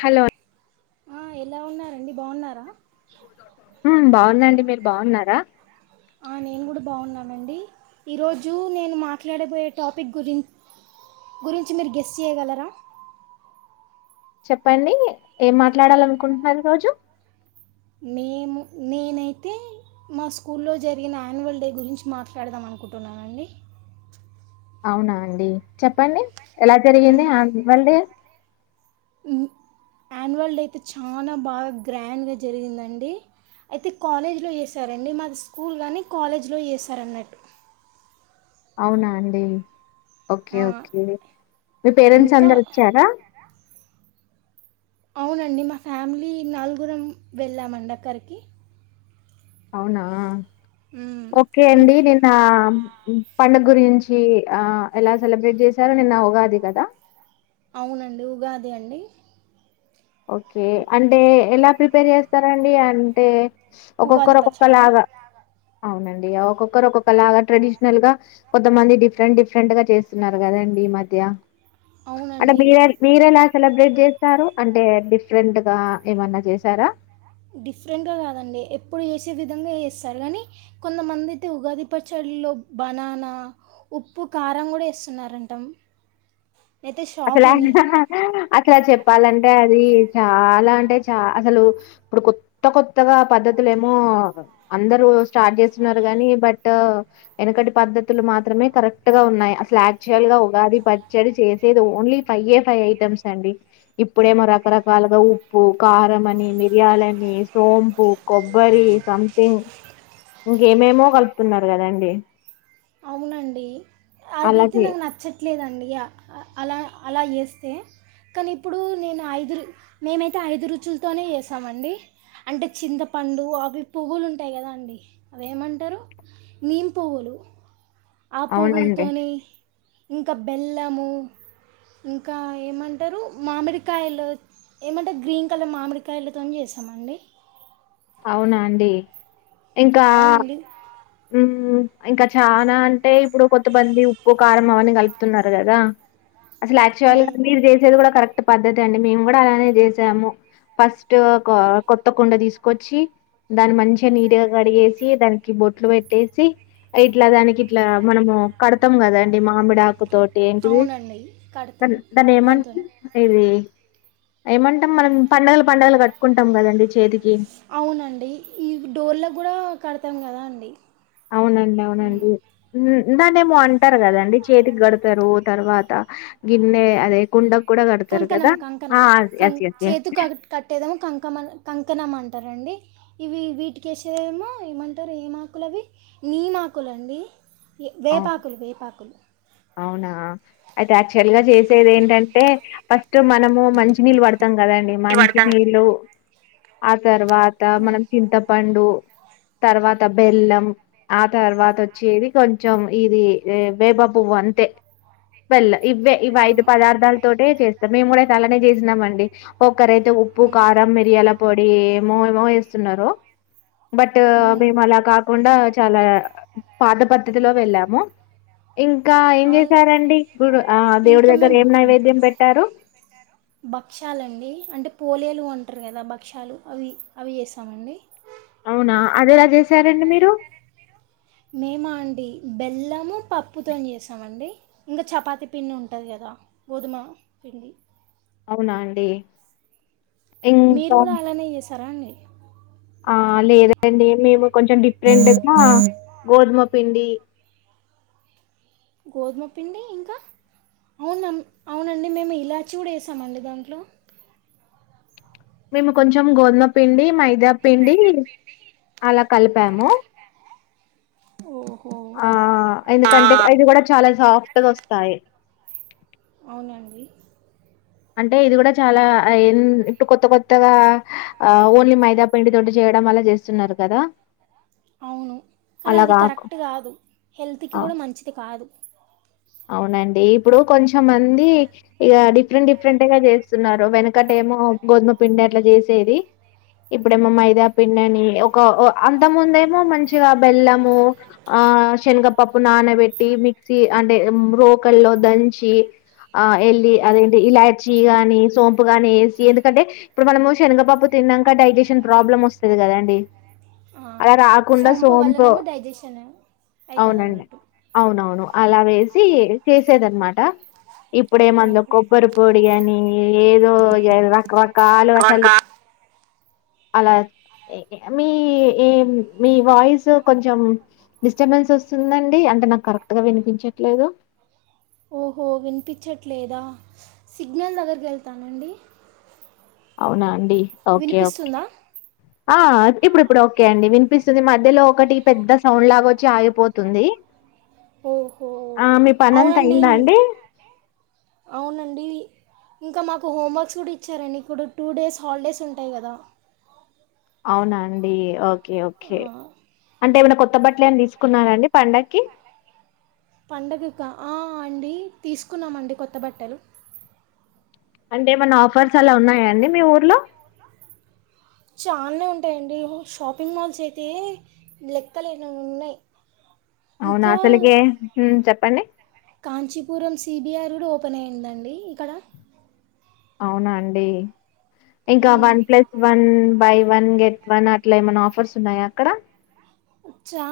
హలోను ఆ ఎలా ఉన్నారండి బాగున్నారా హుమ్ బాగున్న అండి మీరు బాగున్నారా ఆ నేను కూడా బాగున్నానండి ఈరోజు నేను మాట్లాడబోయే టాపిక్ గురి గురించి మీరు గెస్ చేయగలరా చెప్పండి ఏం మాట్లాడాలనుకుంటున్నారు ఈ రోజు మేము నేనైతే మా స్కూల్లో జరిగిన యాన్యువల్ డే గురించి మాట్లాడదాం అనుకుంటున్నానండి. అవునా అండి చెప్పండి. ఎలా జరిగింది అన్ వాల్ డే ఉ యాన్యువల్ డే అయితే చానా బాగా గ్రాండ్ గా జరిగిందండి అయితే కాలేజ్లో చేసారండి మాది స్కూల్ కానీ కాలేజ్లో చేసారు అన్నట్టు అవునా అండి. ఓకే ఆ, ఓకే మీ పేరెంట్స్ ఇంకా అందరు వచ్చారా అవునండి మా ఫ్యామిలీ నలుగురం వెళ్ళామండి అక్కరికి అవునా హ్మ్ ఓకే హ్మ్ అండి నిన్న ఉ పండగ గురించి ఆ ఎలా సెలబ్రేట్ చేశారో నిన్న ఉగాది గదా అవునండి ఉగాది అండి. ఓకే అంటే ఎలా ప్రిపేర్ చేస్తారండి అంటే ఉగాది ఒక్కొక్కరు పచ్చడేనా ఒక్కొక్కలాగా అవునండి ఒక్కొక్కరు ఒక్కొక్క లాగా ట్రెడిషనల్ గా కొంతమంది డిఫరెంట్ డిఫరెంట్ గా చేస్తున్నారు కదా అండి ఈ మధ్య అంటే అవునండి మీర మీరు ఎలా సెలబ్రేట్ చేస్తారు అంటే డిఫరెంట్ గా ఏమన్నా చేసారా డిఫరెంట్గా కాదండి ఎప్పుడు చేసే విధంగా చేస్తారు కానీ కొంతమంది అయితే ఉగాది పచ్చడిల్లో బనానా ఉప్పు కారం గూడా ఏస్తున్నారంటాం. అసలు ఆయన అట్లా చెప్పాలన్ అంటే అది చాలా అంటే చ అసలు ఇప్పుడు కొత్త కొత్తగా పద్ధతులు ఏమో అందరూ స్టార్ట్ చేస్తున్నారు గాని బట్ వెనకటి పద్ధతులు మాత్రమే కరెక్ట్ గా ఉన్నాయి అసలు యాక్చువల్ గా ఉగాది పచ్చడి చేస్ లేదు ఓన్లీ ఫై ఏ ఫై ఐటమ్స్ అండి ఇప్పుడేమో రకరకాలగా ఉప్పు కారం అని మిరియాలని సోంపు కొబ్బరి సంథింగ్ ఇంకేం ఏమో గలుపుతున్నారు గదండి అవునండి అది అయితే చేయ నాకు నచ్చట్లేదండి అలా అలా ఏస్తే కానీ ఇప్పుడు నేను ఐదు మేమైతే ఐదు రుచులతోనే ఏసామండి అంటే చింతపండు అవి పువ్వులు ఉంటాయి కదా అండి అవి ఏమంటారు నీమ్ పువ్వులు ఆ అవునండి. పువ్వులుతోని ఇం ఇంక బెల్లము ఇంకా ఏమంటారు మామిడికాయలు ఏమంటారు గ్రీన్ కలర్ మామిడికాయలతో జేస్తామండి అవునా అండి ఇంకా అవునండి ఉ ఇంకా చానా అంటే ఇప్పుడు కొత్తమంది ఉప్పు కారం అవన్నీ గలుపుతున్నారు గదా అసలు యాక్చువల్ గా ఉమ్, మీరు జేసేది గూడా కరెక్ట్ పద్దతి అండి మేము గూడా అలానే జేసాము ఫస్ట్ ఫస్టు ఒక కొత్త కుండ దీసుకొచ్చి దాన్ని మంచిగా నీటిగా కడిగేసి దానికి బొట్ ట్లు బెట్టేసి ఇట్లా దానికి ఇట్లా మనము కడతాం గదా అండి మామిడి ఆకు తోటి ఏంటిది అవునండి ద కడతాం దాని ఏమం దాంతోనే ఇది ఏమంటాం మనం పండగల్ అవునండి ఈ డోర్ల గూడా కడతాం గదా అం డి అవునండి అవునండి దాన్నేమో అంటారు గదా అండి చేతికి గడతారు తర్వాత గిన్నె అదే కుండకు కూడా గడతారు కదా! కంకణం ఆ! కంకణం కం యెస్. యెస్. యెస్. చేతు అదీ కట్టేదాము కంకమ కంకణం అంటారండి ఇవి వీటికి ఏసేదేమొ ఏమంటారు ఏమాకులు అవి నీమ్ ఆకులు అండి ఎ అవును. వేపాకులు వేపాకులు అవునా! అయితే యాక్చుల్ గా జేస్ సెది ఏంటంటే ఫస్ట్ మనము మంచినీళ్ళు బడతాం కదండి మంచినీళ్ళు ఆ తర్వాత ఉమ్. మనం చింతపండు తర్వాత బెల్లం ఆ తర్వాత వచ్చేది కొం కొంచం ఇది వేప పువ్వు అంతే బెల్ల ఇవ్వే ఇవి ఆ. ఐదు పదార్థాల తోటి చేస్తాం మేము గూడా అలానే చేసినాం అండి ఒక్కరైతే ఉప్పు ఉమ్. కారం మిరియాల పొడి ఏమో మో ఏస్తున్నారు బట్ ఉమ్. మేము అలా కాకుండా చాలా పాత పద్ తిథిలో వెళ్ళాము ఇంకా ఏం ఆ, జేసారండి గుర్ ఇంకా మేమ్ భక్షాలండి అంటే పోలేల్ లు అంటారు గదా భక్షాలు అవి అవి చేసాము అండి అవునా అది ఎలా జేశారండి మీరు మేమా అండి బెల్లము పప్పుతోని చేస్తామండి ఇంకా చపాతి పిండి ఉంటది గదా గోధుమ పిండి అవునా అండి మీరు ఇంకా కూడా అలానే చేసారా అండి ఆ లేదండి మేము కొంచెం డిఫరెంట్ గా గోధుమ పి పిండి గోధుమ పిండి ఇంకా అవున అవునండి మేము ఇలాచి కూడా వేసామండి దాంట్లో మేము కొంచెం గోధుమ పిండి మైదా పిండి అలా కలిపాము ఓహో ఆ ఎందుకంటే ఇది కూడా చాలా సాఫ్ట్ ఎట్ట దొస్తాయ అవునండి అంటే ఇది కూడా చాలా ఇప్పుడు కొత్త కొత్తగా ఆ ఓన్లీ మైదాబ్ పిండి తోటి చేయడం వల్ల చేస్తున్నారు కదా అవును కానీ అది అలాగాక్ కరెక్ట్ కాదు హెల్త్కి ఆ కూడా మంచిది కాదు అవునండి ఇప్పుడు కొంచంమంది ఇక డిఫరెంట్ డిఫరెంట్గా చేస్తున్నారు వెనకట ఏమో గోధుమ పిండి అట్లా చేసేది ఇప్పుడేమో మైదా పండిని ఒక అంత ముందేమో మంచిగా బెల్లము ఆ శనగపప్పు నానబెట్టి మిక్సీ అంటే లోకల్ లో దంచి ఆ వెళ్లి ఆ అదేంటది ఇలాచి జి గాని సోంపు కానీ ఏసీ ఎందుకంటే ఇప్పుడు మనం శనగపప్పు తిన్నాక డైజేషన్ ప్రాబ్లం వస్తది కదండీ ఆ, అలా రాకుండా సోంపు వల్లనేమో డైజెషన్ అవుతుంది అవునండి అన్నట్టు అవునవును అలా వేసి చేసేదనమాట ఇప్పుడేమందులో ఓహో కొబ్బరి పొడి కాని ఏదో రకరకాలు అసలు అలా మీ ఏ మీ వాయిస్ కొంచెం డిస్టర్బెన్స్ వస్తుందండి అంటే నాకు కరెక్ట్ గా వినిపించ లేదు ఓహో వినిపించట్లేదా సిగ్నల్ దగ్గరికి వెళ్తానండి అవునా అండి ఓకే ఓకే వినిపిస్తుందా ఆ ఇప్పుడు ఇప్పుడు ఓకే అండి వినిపిస్తుంది మధ్యలో ఒకటి పెద్ద సౌండ్ లాగ వచ్చి ఆగిపోతుంది ఓహో ఆ మీ పనంత అవునండి అయిందా అండి అవునండి ఇంకా మాకు హోమ్వర్క్స్ కూడా ఇచ్చారండి ఇప్పుడు టూ డేస్ హాలిడేస్ ఉంటాయి కదా అవునాండి ఓకే ఓకే అంటే ఏమైనా కొ కొత్త బట్లన్ తీసుకున్నారండి పండగ్కి పండగకా ఆ అండి తీసుకున్నామండి కొత్త బట్టలు అంటే ఏమన్నా ఆఫర్స్ అలా ఉన్నాయా అండి మీ ఊర్లో ఆన్నే ఉంటాయండి షాపింగ్ మాల్స్ అయితే లెక్కలు లేనన్ని ఉన్నాయి అవునా ఇంకా అసలుకే హ్మ్. చెప్పండి కాంచీపురం సిబిఆర్ ఎప్పుడు ఓపెన్ అయిందండి ఇక్కడ అవునా అండి ఇంకా um, one plus one buy one get one అట్లా ఏమన్నా ఆఫర్స్ ఉన్నాయా అక్కడ చా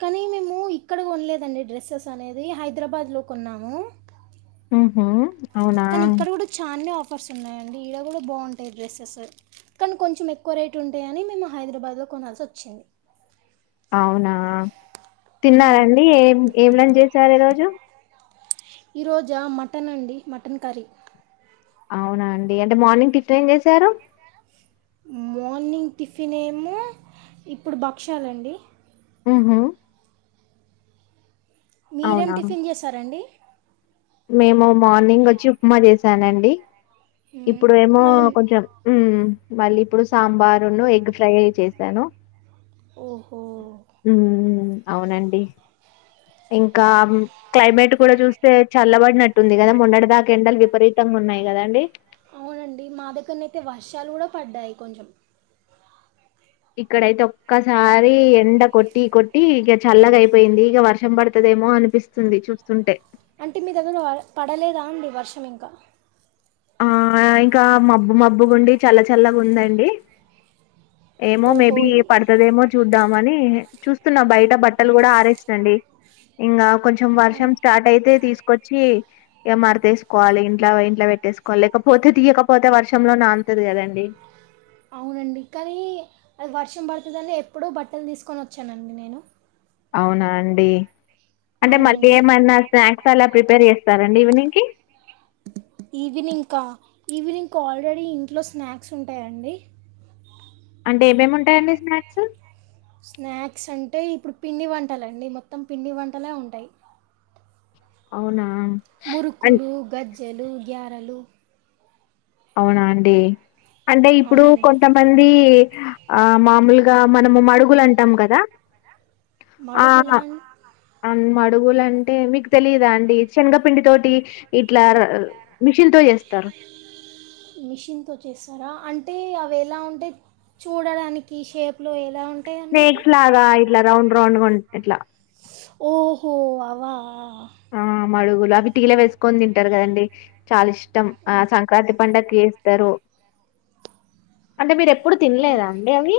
కానీ మేము ఇక్కడ కొనలేదండి డ్రెస్సెస్ అనేది హైదరాబాద్లో కొన్నాము హామ్ హా కానీ ఇక్కడ కూడా చానే ఆఫర్స్ ఉన్నాయండి ఇడ కూడా బాగుంటాయి డ్రెస్సెస్ కానీ కొంచెం ఎక్కువ రేట్ ఉంటాయని మేము హైదరాబాద్లో కొనాల్సి వచ్చింది అవునా మ్మ్. తిన్నారండి ఏ ఏం లంచ్ చేసారు ఈ రోజు ఈరోజా మటన్ అండి మటన్ కర్రీ అవునా అండి అంటే మార్నింగ్ టిఫెన్ ఏం జేశారు మార్నింగ్ టిఫిన్ ఏమో ఇప్పుడు భక్షాలండి హమ్ హమ్ మీరేం అవునా టిఫిన్ జేసారండి మేము మార్నింగ్ వచ్చి ఉప్మా చేసానండి మ్మ్. ఇప్పుడు ఏమో మళ్ళీ కొంచెం మళ్ళీ ఇప్పుడు సాంబార్ను ఎగ్ ఫ్రై చేసాను ఓహో అవునండి ఇంకా క్లైమేట్ కూడా చూస్తే చల్లబడినట్టుంది కదా మొన్నటి దాకా ఎండలు విపరీతంగా ఉన్నాయి గదండి అవునండి మా దగ్గర్నయితే వర్షాలు కూడా పడ్డాయి కొంచెం ఇక్కడైతే ఒక్కసారి ఎండ కొట్టి కొట్టి ఇక చల్లగా అయిపోయింది ఇగ వర్షం బడతదేమో అనిపిస్తుంది చూస్తుంటే అంటే మీ దగ్గర పడలేదా అండి వర్షం ఇంకా ఆ ఇంకా మబ్బు మబ్బు గుండి చల్ల చల్లగా ఉందండి ఏమో ఓహో మేబీ పడతదేమో చూద్దామని చూస్తున్నా బయట బట్టలు కూడా ఆరేసినండి ఇంగా కొంచెం వర్షం ఆ. స్టార్ట్ అయితే తీసు కొచ్చి ఇగ మడతేసుకోవాలి ఇంట్ల ఇంట్ల పెట్టేసుకో వాలి లేకపోతే తీయకపోతే వర్షంలో నాన్‌తది కదండి అవునండి కానీ అది వర్షం పడుతందని ఎప్పుడో బట్టలు తీసుకొని వచ్చానండి నేను అవునా అండి అంటే మళ్ళీ అవునండి ఏమన్నా స్నాక్స్ అలా ప్రిపేర్ చేస్తారండి ఈవినింగ్కి ఈవినింగ్కు ఆల్రెడీ ఇంట్లో స్నాక్స్ ఉంటాయండి అంటే ఏమేమి ఉంటాయండి స్నాక్స్ స్నాక్స్ అంటే ఇప్పుడు పిండి వంటలండి మొత్తం పిండి వంటలే ఉంటాయి అవునా అన్ మురుకులు గద్ తెలు గారలు అవునా అండి అంటే ఇప్పుడు అవునండి కొంతమంది ఆ మామూలుగా మనము మడుగులు అంటాం కదా ఆ మడుగులా అన్మా మడుగులు అంటే మీకు తెలిదా అండి శనగపిండి తోటి ఇట్లా మిషిన్ తో చేస్తారు మిషిన్ తో చేస్తారా అంటే అవి ఎలా ఉంటయ్ చూడడానికి షేప్ లో స్నేక్స్ లాగా యిట్లా రౌండ్ రౌండ్ గా ఉం ఎట్లా ఓహో అవా ఆ మడుగులు అవి టీలే వేసుకని తింటారు కదండి చాలా ఇష్ టం సంక్రాంతి పండక్కి వేస్తారు అంటే మీరు ఎ ఎప్పుడు ఓ తినలేదా అండి అవి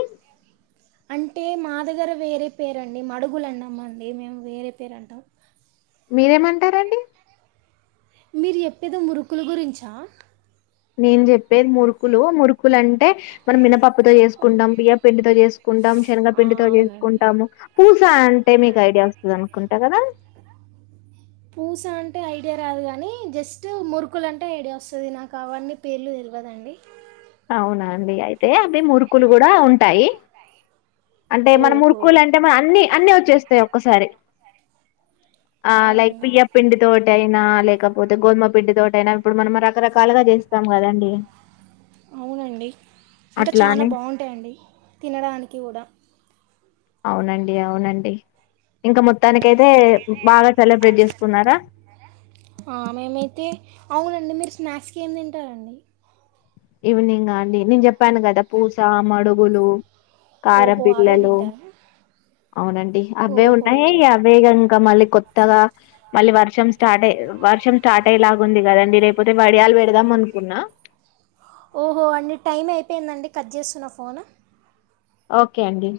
అంటే మా దగ్గర వేరే పేరండి మడుగులు అన్నామండి మేము వేరే పేరు అంటాం మీరేమంటారండి మీరు చెప్పేది మురుకుల గురించా నేను చెప్పేది మురుకులు మురుకులు అంటే మన మినపా ప్పుతో చేసుకుంటాం బియ్య పిండితో చేసుకుంటాం ఆ, శనగపిండితో అవునండి చేసుకుంటాము పూ సా అంటే మీకు ఐడియా వస్తుంది అనుకుంటా కదా పూస అంటే ఐడియా రాదు కానీ జస్ట్ మురుకులు అంటే ఐడియా వస్తది నాకు అవన్నీ పేర్లు తెల్వదండి అవునా అండి అయితే అవి మురుకులు కూడా ఉంటాయి అంటే మనం ఓహో మురుకులు అంటే మన అన్ని అన్ని వ చేస్తాయి ఒక్కసారి ఆ లైక్ అవునండి బియ్యపు పిండి తోటి అయిన నా లేకపోతే గోధమ పిండి తోటయినా ఇప్పుడు మనం రకరకాలుగా చేస్తాం కదండి అవునండి ఇంకా అట్లా చాలా అని బాగుంటాయండి తినడానికి కూడా అవునండి అవునండి ఇంకా మొత్తానికికైతే బాగా సెలబ్రేట్ చేసుకున్నారా ఆ మేమైతే అవునండి మీరు స్నాక్స్కి ఏం తింటారండి ఈవినింగ అండి నేను చెప్పాను కదా పూస మడుగులు కారపు ఓహో అవే బిల్లలు తింటారా అవునండి అవే ఉంటాయి ఓహో అవే కనుక మళ్ళీ కొత్ త్తగా మళ్ళీ వర్షం స్టార్ట్ వర్షం స్టార్ట్ అయలాగుంది కదండి లేకపోతే వడియాలు పెడదాం అనుకున్నా ఓహో అండి టైం అయిపోయిందండి కట్ చేస్తున్న ఫోన్ ఓకే అండి